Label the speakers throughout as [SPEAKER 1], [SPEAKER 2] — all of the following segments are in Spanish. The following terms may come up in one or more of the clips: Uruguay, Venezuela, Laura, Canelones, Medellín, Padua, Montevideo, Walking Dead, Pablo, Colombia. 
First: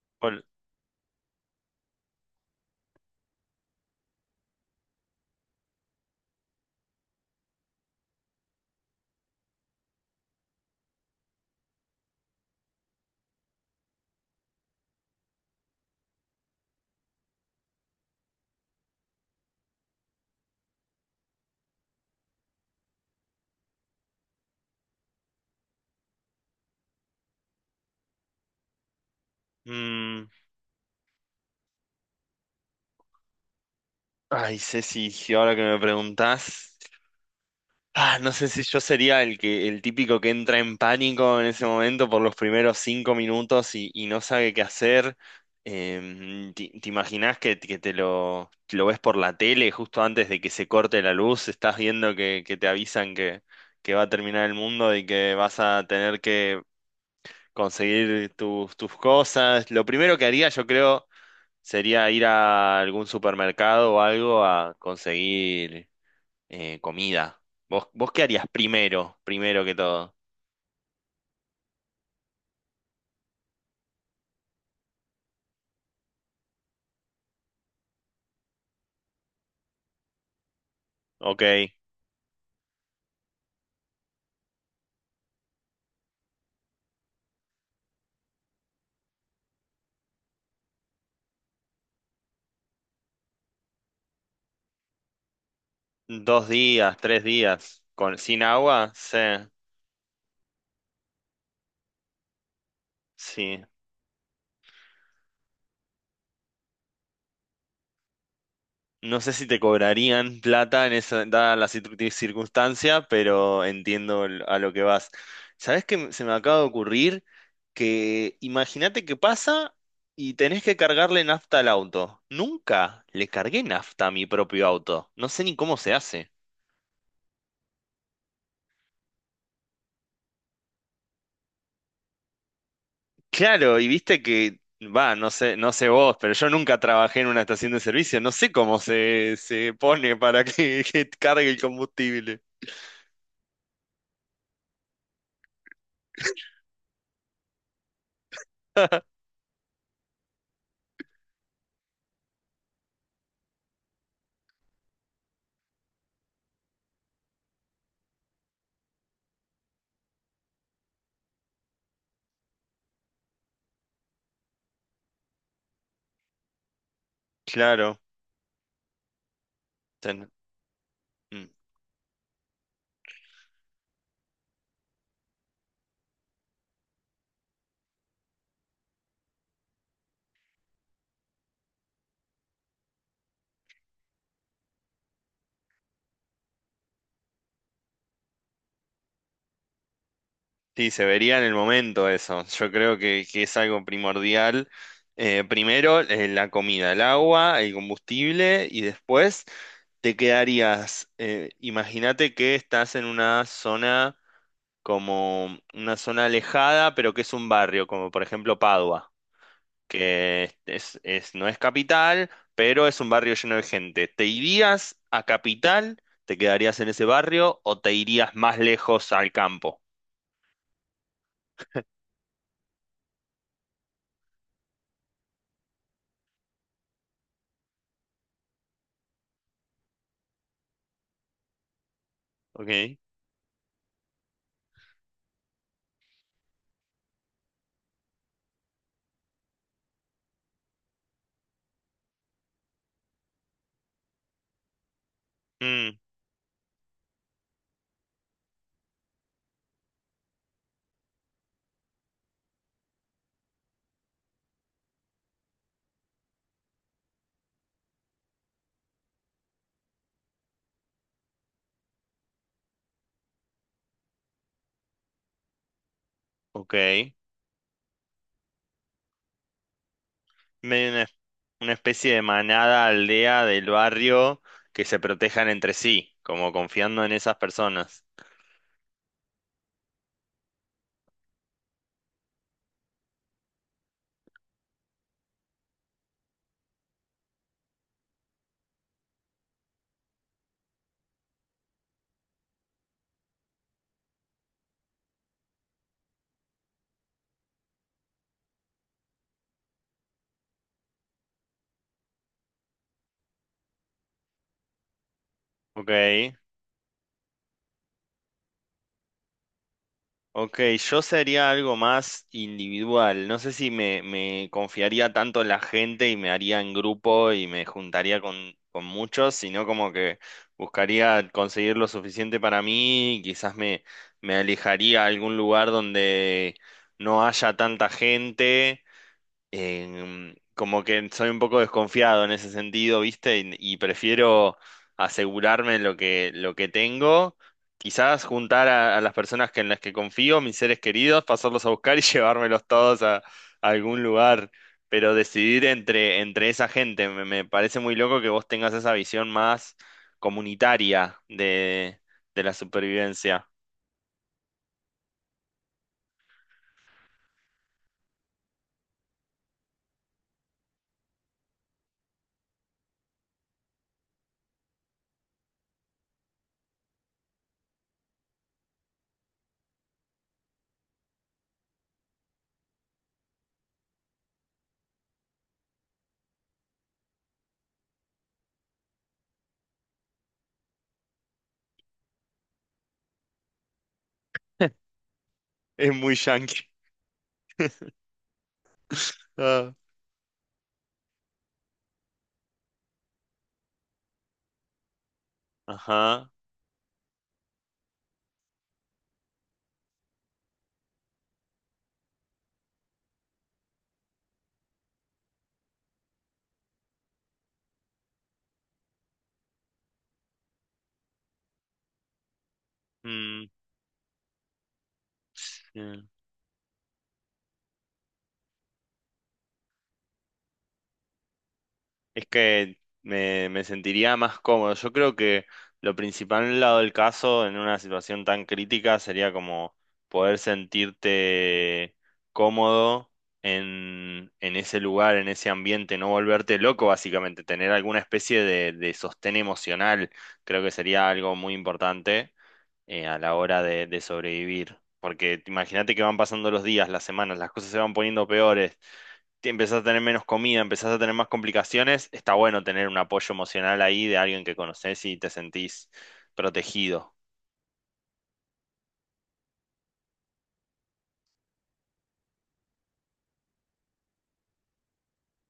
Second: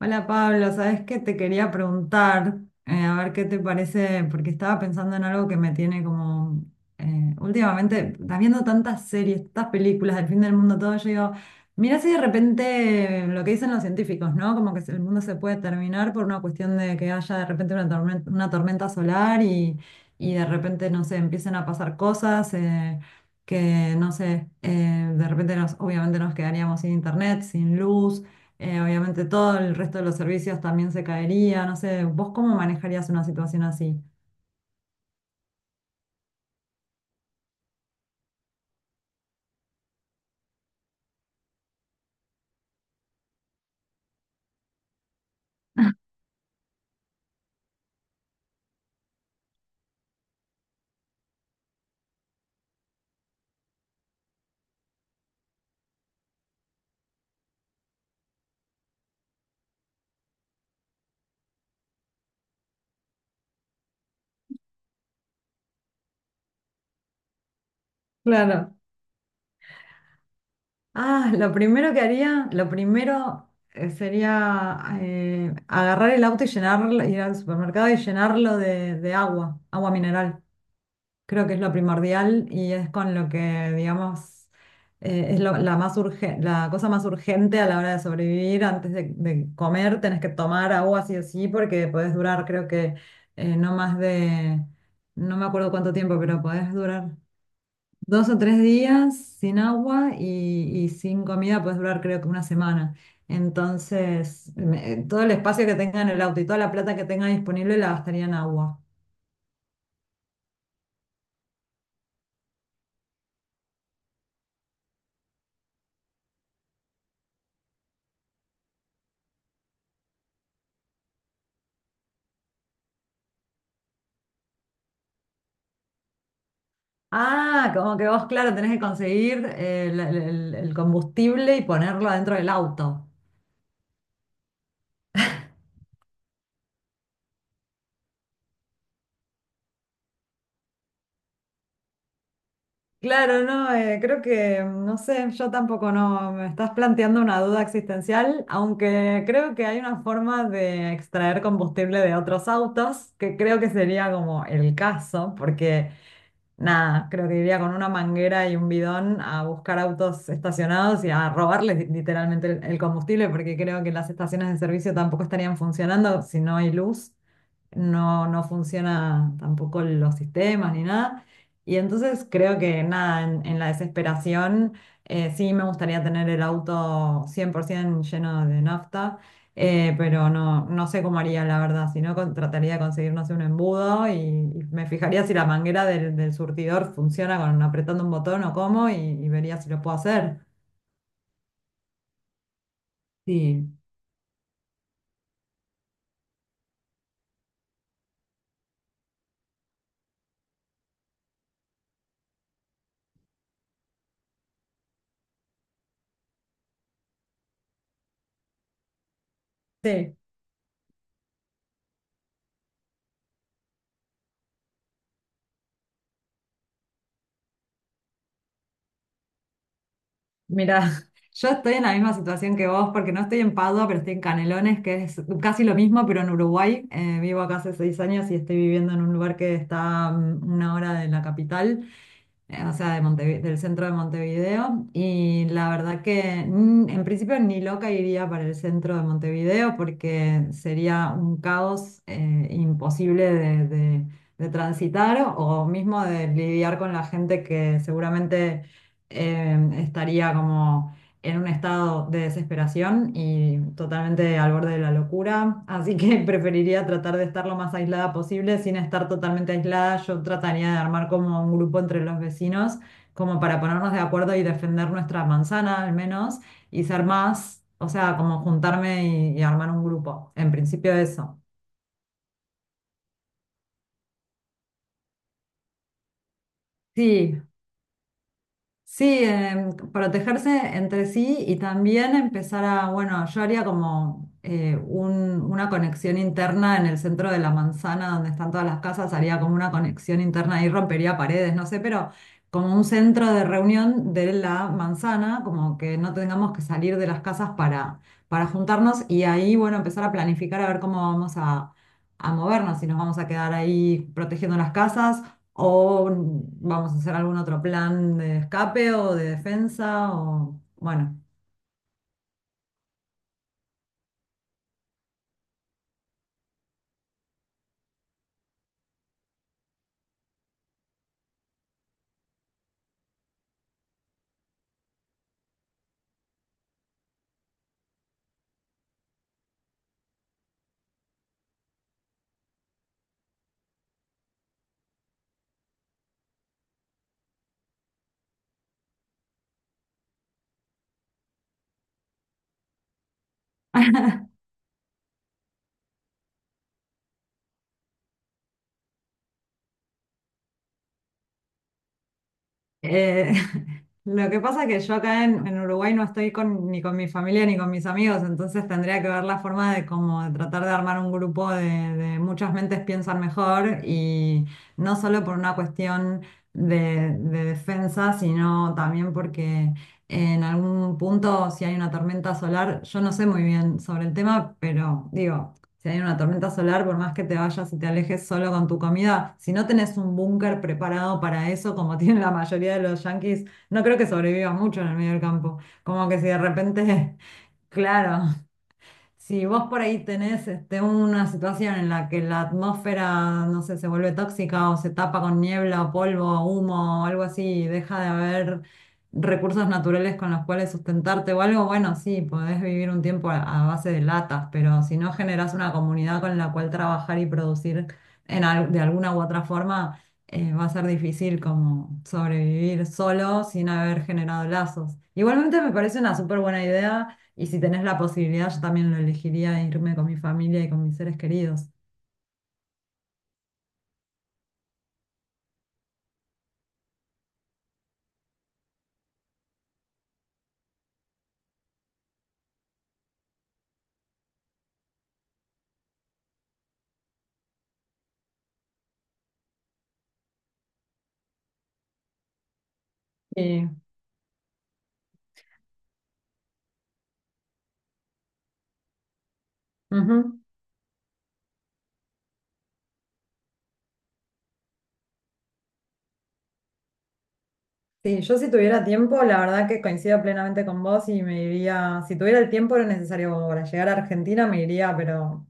[SPEAKER 1] Hola
[SPEAKER 2] Bueno.
[SPEAKER 1] Pablo, sabes que te quería preguntar, a ver qué te parece, porque estaba pensando en algo que me tiene como últimamente, estás viendo tantas series, tantas películas del fin del mundo, todo, yo digo, mira si de repente lo que dicen los científicos, ¿no? Como que el mundo se puede terminar por una cuestión de que haya de repente una tormenta solar y de repente, no sé, empiecen a pasar cosas. Que no sé, de repente nos, obviamente nos quedaríamos sin internet, sin luz, obviamente todo el resto de los
[SPEAKER 2] mm,
[SPEAKER 1] servicios también se caería, no sé, ¿vos cómo manejarías una situación así?
[SPEAKER 2] Ay, Ceci, si ahora que me preguntás, no sé si yo sería el típico que entra en pánico en ese momento por los primeros 5 minutos y no sabe qué hacer. Te imaginás que lo ves por la tele justo antes de que se corte la luz? Estás viendo que te avisan que va a terminar el mundo y que vas a tener que conseguir tus cosas. Lo primero que haría, yo creo, sería ir a algún supermercado o algo a conseguir comida. Vos qué harías
[SPEAKER 1] Claro.
[SPEAKER 2] primero, primero que todo?
[SPEAKER 1] Ah, lo primero que haría, lo primero sería agarrar el auto y llenarlo, ir al supermercado y llenarlo de agua, agua mineral.
[SPEAKER 2] Ok,
[SPEAKER 1] Creo que es lo primordial y es con lo que, digamos, es la cosa más urgente a la hora de sobrevivir. Antes de comer tenés que tomar agua sí o sí porque podés durar, creo que no más de, no me acuerdo cuánto tiempo, pero
[SPEAKER 2] dos
[SPEAKER 1] podés
[SPEAKER 2] días,
[SPEAKER 1] durar
[SPEAKER 2] 3 días, con,
[SPEAKER 1] dos o
[SPEAKER 2] sin
[SPEAKER 1] tres
[SPEAKER 2] agua,
[SPEAKER 1] días
[SPEAKER 2] sí,
[SPEAKER 1] sin agua y sin comida podés durar creo que una semana.
[SPEAKER 2] sí.
[SPEAKER 1] Entonces, todo el espacio que tenga en el auto y toda la plata que tenga disponible la gastaría en agua.
[SPEAKER 2] No sé si te cobrarían plata en esa, dada la circunstancia, pero entiendo a lo que vas. ¿Sabés qué se me acaba de ocurrir? Que imagínate que pasa y tenés que cargarle nafta al auto. Nunca le cargué nafta a mi propio auto. No sé ni cómo se hace.
[SPEAKER 1] Ah, como que vos, claro, tenés que conseguir el combustible y ponerlo dentro del auto.
[SPEAKER 2] Claro, y viste que, va, no sé, no sé vos, pero yo nunca trabajé en una estación de servicio. No sé cómo se pone para que, que cargue el combustible.
[SPEAKER 1] Claro, no, creo que, no sé, yo tampoco no, me estás planteando una duda existencial, aunque creo que hay una forma de extraer combustible de otros autos, que creo que sería como el caso, porque nada, creo que iría con una manguera y un bidón a buscar autos estacionados y a robarles literalmente el combustible, porque creo que las estaciones de servicio tampoco estarían funcionando si no hay luz,
[SPEAKER 2] Claro.
[SPEAKER 1] no, no funciona tampoco los
[SPEAKER 2] ten-
[SPEAKER 1] sistemas ni nada.
[SPEAKER 2] mm.
[SPEAKER 1] Y entonces creo que nada, en la desesperación sí me gustaría tener el auto 100% lleno de nafta, pero no, no sé cómo haría la verdad, si no trataría de conseguir, no sé, un embudo y me fijaría si la manguera del surtidor funciona con apretando un botón o cómo y vería si lo puedo hacer.
[SPEAKER 2] Sí, se vería en el momento eso. Yo creo que es
[SPEAKER 1] Sí.
[SPEAKER 2] algo primordial. Primero, la comida, el agua, el combustible y después te quedarías, imagínate que estás en una zona como una zona alejada, pero que es un barrio, como por ejemplo Padua,
[SPEAKER 1] Sí.
[SPEAKER 2] que no es capital, pero es un barrio lleno de gente. ¿Te irías a capital? ¿Te quedarías en ese barrio o te irías más lejos al campo?
[SPEAKER 1] Mira, yo estoy en la misma situación que vos porque no estoy en Padua, pero estoy en Canelones, que es casi lo mismo, pero en Uruguay. Vivo acá hace 6 años y estoy viviendo en un lugar que está 1 hora de la capital o sea,
[SPEAKER 2] Ok.
[SPEAKER 1] de del centro de Montevideo. Y la verdad que mm, en principio ni loca iría para el centro de Montevideo porque sería un caos imposible de, de transitar o mismo de lidiar con la gente que seguramente estaría como en un estado de desesperación y totalmente al borde de la locura, así que preferiría tratar de estar lo más aislada posible. Sin estar totalmente aislada, yo trataría de armar como un grupo entre los vecinos, como para ponernos de acuerdo y defender nuestra manzana al menos,
[SPEAKER 2] Ok.
[SPEAKER 1] y ser más, o sea, como juntarme y armar un grupo. En
[SPEAKER 2] Medio
[SPEAKER 1] principio eso.
[SPEAKER 2] una especie de manada, aldea del barrio que se protejan entre sí, como confiando en esas
[SPEAKER 1] Sí.
[SPEAKER 2] personas.
[SPEAKER 1] Sí, em, protegerse entre sí y también empezar a, bueno, yo haría como una conexión interna en el centro de la manzana donde están todas las casas, haría como una conexión interna y rompería paredes, no sé, pero como un centro de reunión de la manzana, como que no tengamos que salir de las casas para juntarnos y ahí, bueno, empezar a planificar a ver cómo vamos a movernos, si nos vamos a quedar ahí protegiendo las casas o
[SPEAKER 2] Ok.
[SPEAKER 1] vamos a hacer algún otro plan de escape o de defensa
[SPEAKER 2] Ok,
[SPEAKER 1] o
[SPEAKER 2] yo
[SPEAKER 1] bueno.
[SPEAKER 2] sería algo más individual. No sé si me confiaría tanto en la gente y me haría en grupo y me juntaría con muchos, sino como que buscaría conseguir lo suficiente para mí y quizás me alejaría a algún lugar donde no haya tanta gente. Como que soy un poco desconfiado en ese sentido, ¿viste? Y prefiero asegurarme lo que tengo, quizás juntar a las personas que, en las que confío, mis seres queridos, pasarlos a buscar y llevármelos todos a algún lugar. Pero decidir entre esa gente, me parece muy loco que vos tengas esa visión más comunitaria de la
[SPEAKER 1] Eh,
[SPEAKER 2] supervivencia.
[SPEAKER 1] lo que pasa es que yo acá en Uruguay no estoy con, ni con mi familia ni con mis amigos, entonces tendría que ver la forma de como de tratar de armar un grupo de muchas mentes piensan mejor y no solo por una cuestión de defensa, sino también porque en algún punto si hay una tormenta solar, yo no sé muy bien sobre el tema, pero digo, si hay una tormenta solar, por más que te vayas y te alejes solo con tu comida, si no tenés un búnker preparado para eso, como tienen la mayoría de los yanquis, no creo que sobreviva mucho en el medio del campo.
[SPEAKER 2] Es
[SPEAKER 1] Como
[SPEAKER 2] muy
[SPEAKER 1] que si de
[SPEAKER 2] yankee.
[SPEAKER 1] repente, claro, si vos
[SPEAKER 2] Ah.
[SPEAKER 1] por ahí tenés este, una situación en la que la atmósfera, no sé, se vuelve tóxica o se tapa con niebla o polvo
[SPEAKER 2] Ajá.
[SPEAKER 1] o humo o algo así y deja de haber recursos naturales con los cuales sustentarte o algo, bueno, sí, podés vivir un tiempo a base de latas, pero si no generás una comunidad con la cual trabajar y producir en de alguna u otra forma, va a ser difícil como sobrevivir solo
[SPEAKER 2] Mm,
[SPEAKER 1] sin haber generado lazos. Igualmente me
[SPEAKER 2] sí.
[SPEAKER 1] parece una súper buena idea y si tenés la posibilidad, yo también lo elegiría irme con mi familia y con mis seres queridos.
[SPEAKER 2] Es que me sentiría más cómodo. Yo creo que lo principal en el lado del caso, en una situación tan crítica, sería como poder sentirte cómodo en ese lugar, en ese ambiente, no volverte loco, básicamente, tener alguna especie de sostén emocional, creo que sería algo muy importante a la hora
[SPEAKER 1] Sí,
[SPEAKER 2] de sobrevivir. Porque imagínate que van pasando los días, las semanas, las cosas se van poniendo peores. Empezás a tener menos
[SPEAKER 1] ujú.
[SPEAKER 2] comida, empezás a tener más complicaciones, está bueno tener un apoyo emocional ahí de alguien que conoces y te sentís protegido.
[SPEAKER 1] Sí, yo si tuviera tiempo, la verdad que coincido plenamente con vos y me iría, si tuviera el tiempo lo necesario como para llegar a Argentina, me iría, pero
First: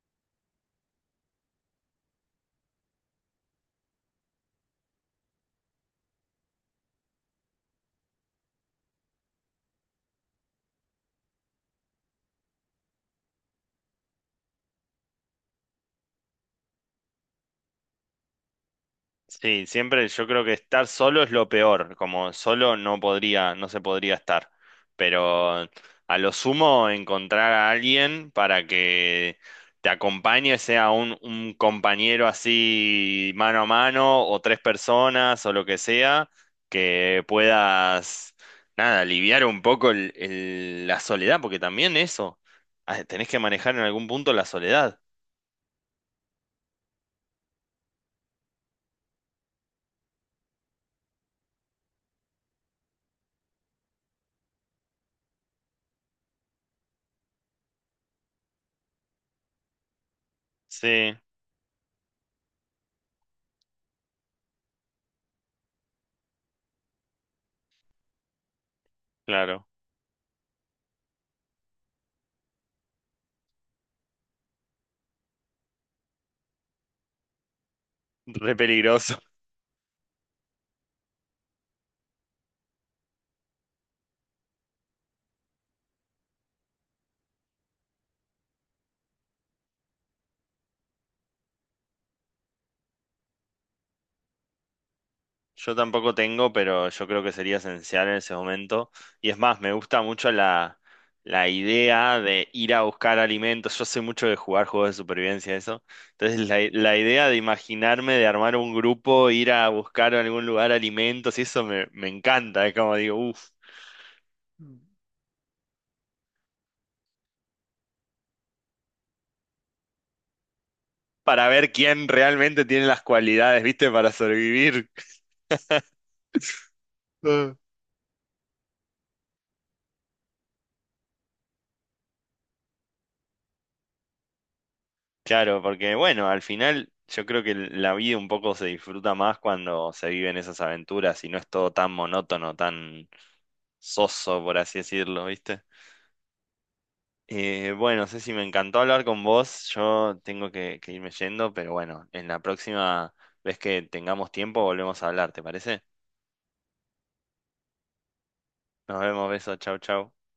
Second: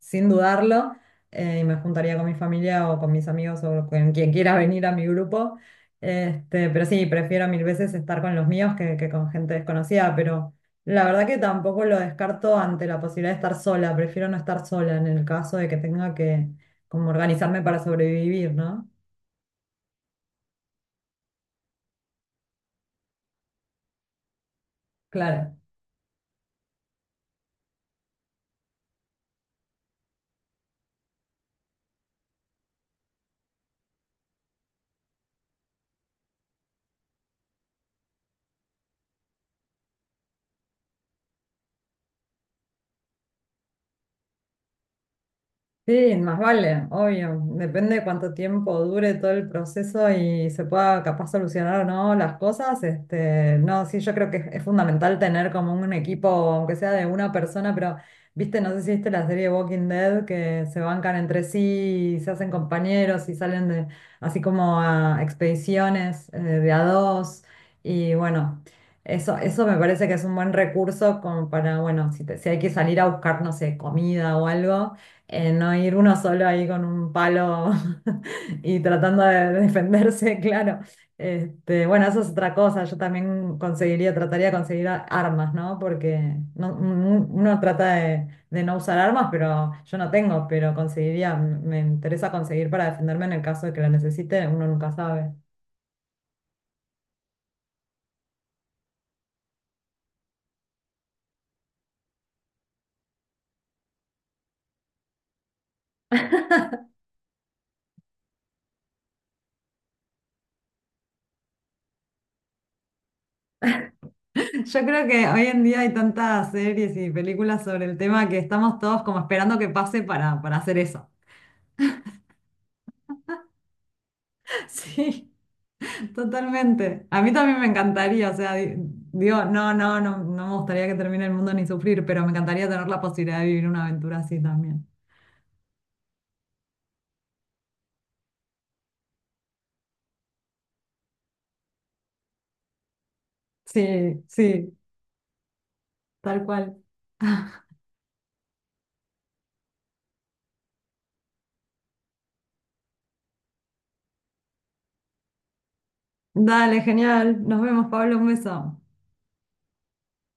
[SPEAKER 1] sin dudarlo, y me juntaría con mi familia o con mis amigos o con quien quiera venir a mi grupo. Este, pero sí, prefiero mil veces estar con los míos que con gente desconocida, pero la verdad que tampoco lo descarto ante la posibilidad de estar sola, prefiero no estar sola en el caso de que tenga que como organizarme para sobrevivir, ¿no?
[SPEAKER 2] Sí, siempre yo creo que estar solo es lo peor, como solo no podría, no se podría estar,
[SPEAKER 1] Claro.
[SPEAKER 2] pero a lo sumo encontrar a alguien para que te acompañe, sea un compañero así mano a mano o tres personas o lo que sea, que puedas, nada, aliviar un poco la soledad, porque también eso, tenés que manejar en algún punto la soledad.
[SPEAKER 1] Sí, más vale, obvio. Depende de cuánto tiempo dure todo el proceso y se pueda capaz solucionar o no las cosas. Este, no, sí, yo creo que es fundamental tener como un equipo, aunque sea de una persona, pero viste, no sé si viste la serie Walking Dead, que se
[SPEAKER 2] Sí,
[SPEAKER 1] bancan entre sí, y se hacen compañeros y salen de, así como a expediciones de a dos. Y bueno, eso,
[SPEAKER 2] claro,
[SPEAKER 1] eso me parece que es un buen recurso como para, bueno, si, si hay que salir a buscar, no sé, comida o algo, no ir uno solo ahí con un palo
[SPEAKER 2] re
[SPEAKER 1] y
[SPEAKER 2] peligroso.
[SPEAKER 1] tratando de defenderse, claro. Este, bueno, eso es otra cosa. Yo también conseguiría, trataría de conseguir armas, ¿no? Porque uno trata de no usar armas, pero yo no tengo, pero conseguiría, me interesa conseguir para defenderme en el caso de que la necesite, uno nunca sabe.
[SPEAKER 2] Yo tampoco tengo, pero yo creo que sería esencial en ese momento. Y es más, me gusta mucho la idea de ir a buscar alimentos. Yo sé mucho de jugar juegos de supervivencia, eso. Entonces, la idea de imaginarme, de armar un grupo, ir a buscar en algún lugar alimentos, y eso me encanta. Es como digo, uff,
[SPEAKER 1] Yo creo que hoy en día hay tantas series y películas sobre el tema que estamos todos como esperando que pase para hacer eso.
[SPEAKER 2] para ver quién realmente tiene las cualidades, ¿viste? Para sobrevivir.
[SPEAKER 1] Sí. Totalmente. A mí también me encantaría, o sea, digo, no, no, no, no me gustaría que termine el mundo ni sufrir, pero me encantaría tener la posibilidad de vivir una aventura así también.
[SPEAKER 2] Claro, porque bueno, al final yo creo que la vida un poco se disfruta más cuando se viven esas aventuras y no es todo tan monótono, tan
[SPEAKER 1] Sí,
[SPEAKER 2] soso, por
[SPEAKER 1] sí,
[SPEAKER 2] así decirlo, ¿viste?
[SPEAKER 1] tal cual.
[SPEAKER 2] Bueno, Ceci, me encantó hablar con vos. Yo tengo que irme yendo, pero bueno, en la próxima vez que tengamos tiempo volvemos a hablar, ¿te parece?
[SPEAKER 1] Dale, genial. Nos vemos, Pablo, un beso.
[SPEAKER 2] Nos vemos, besos, chau, chau.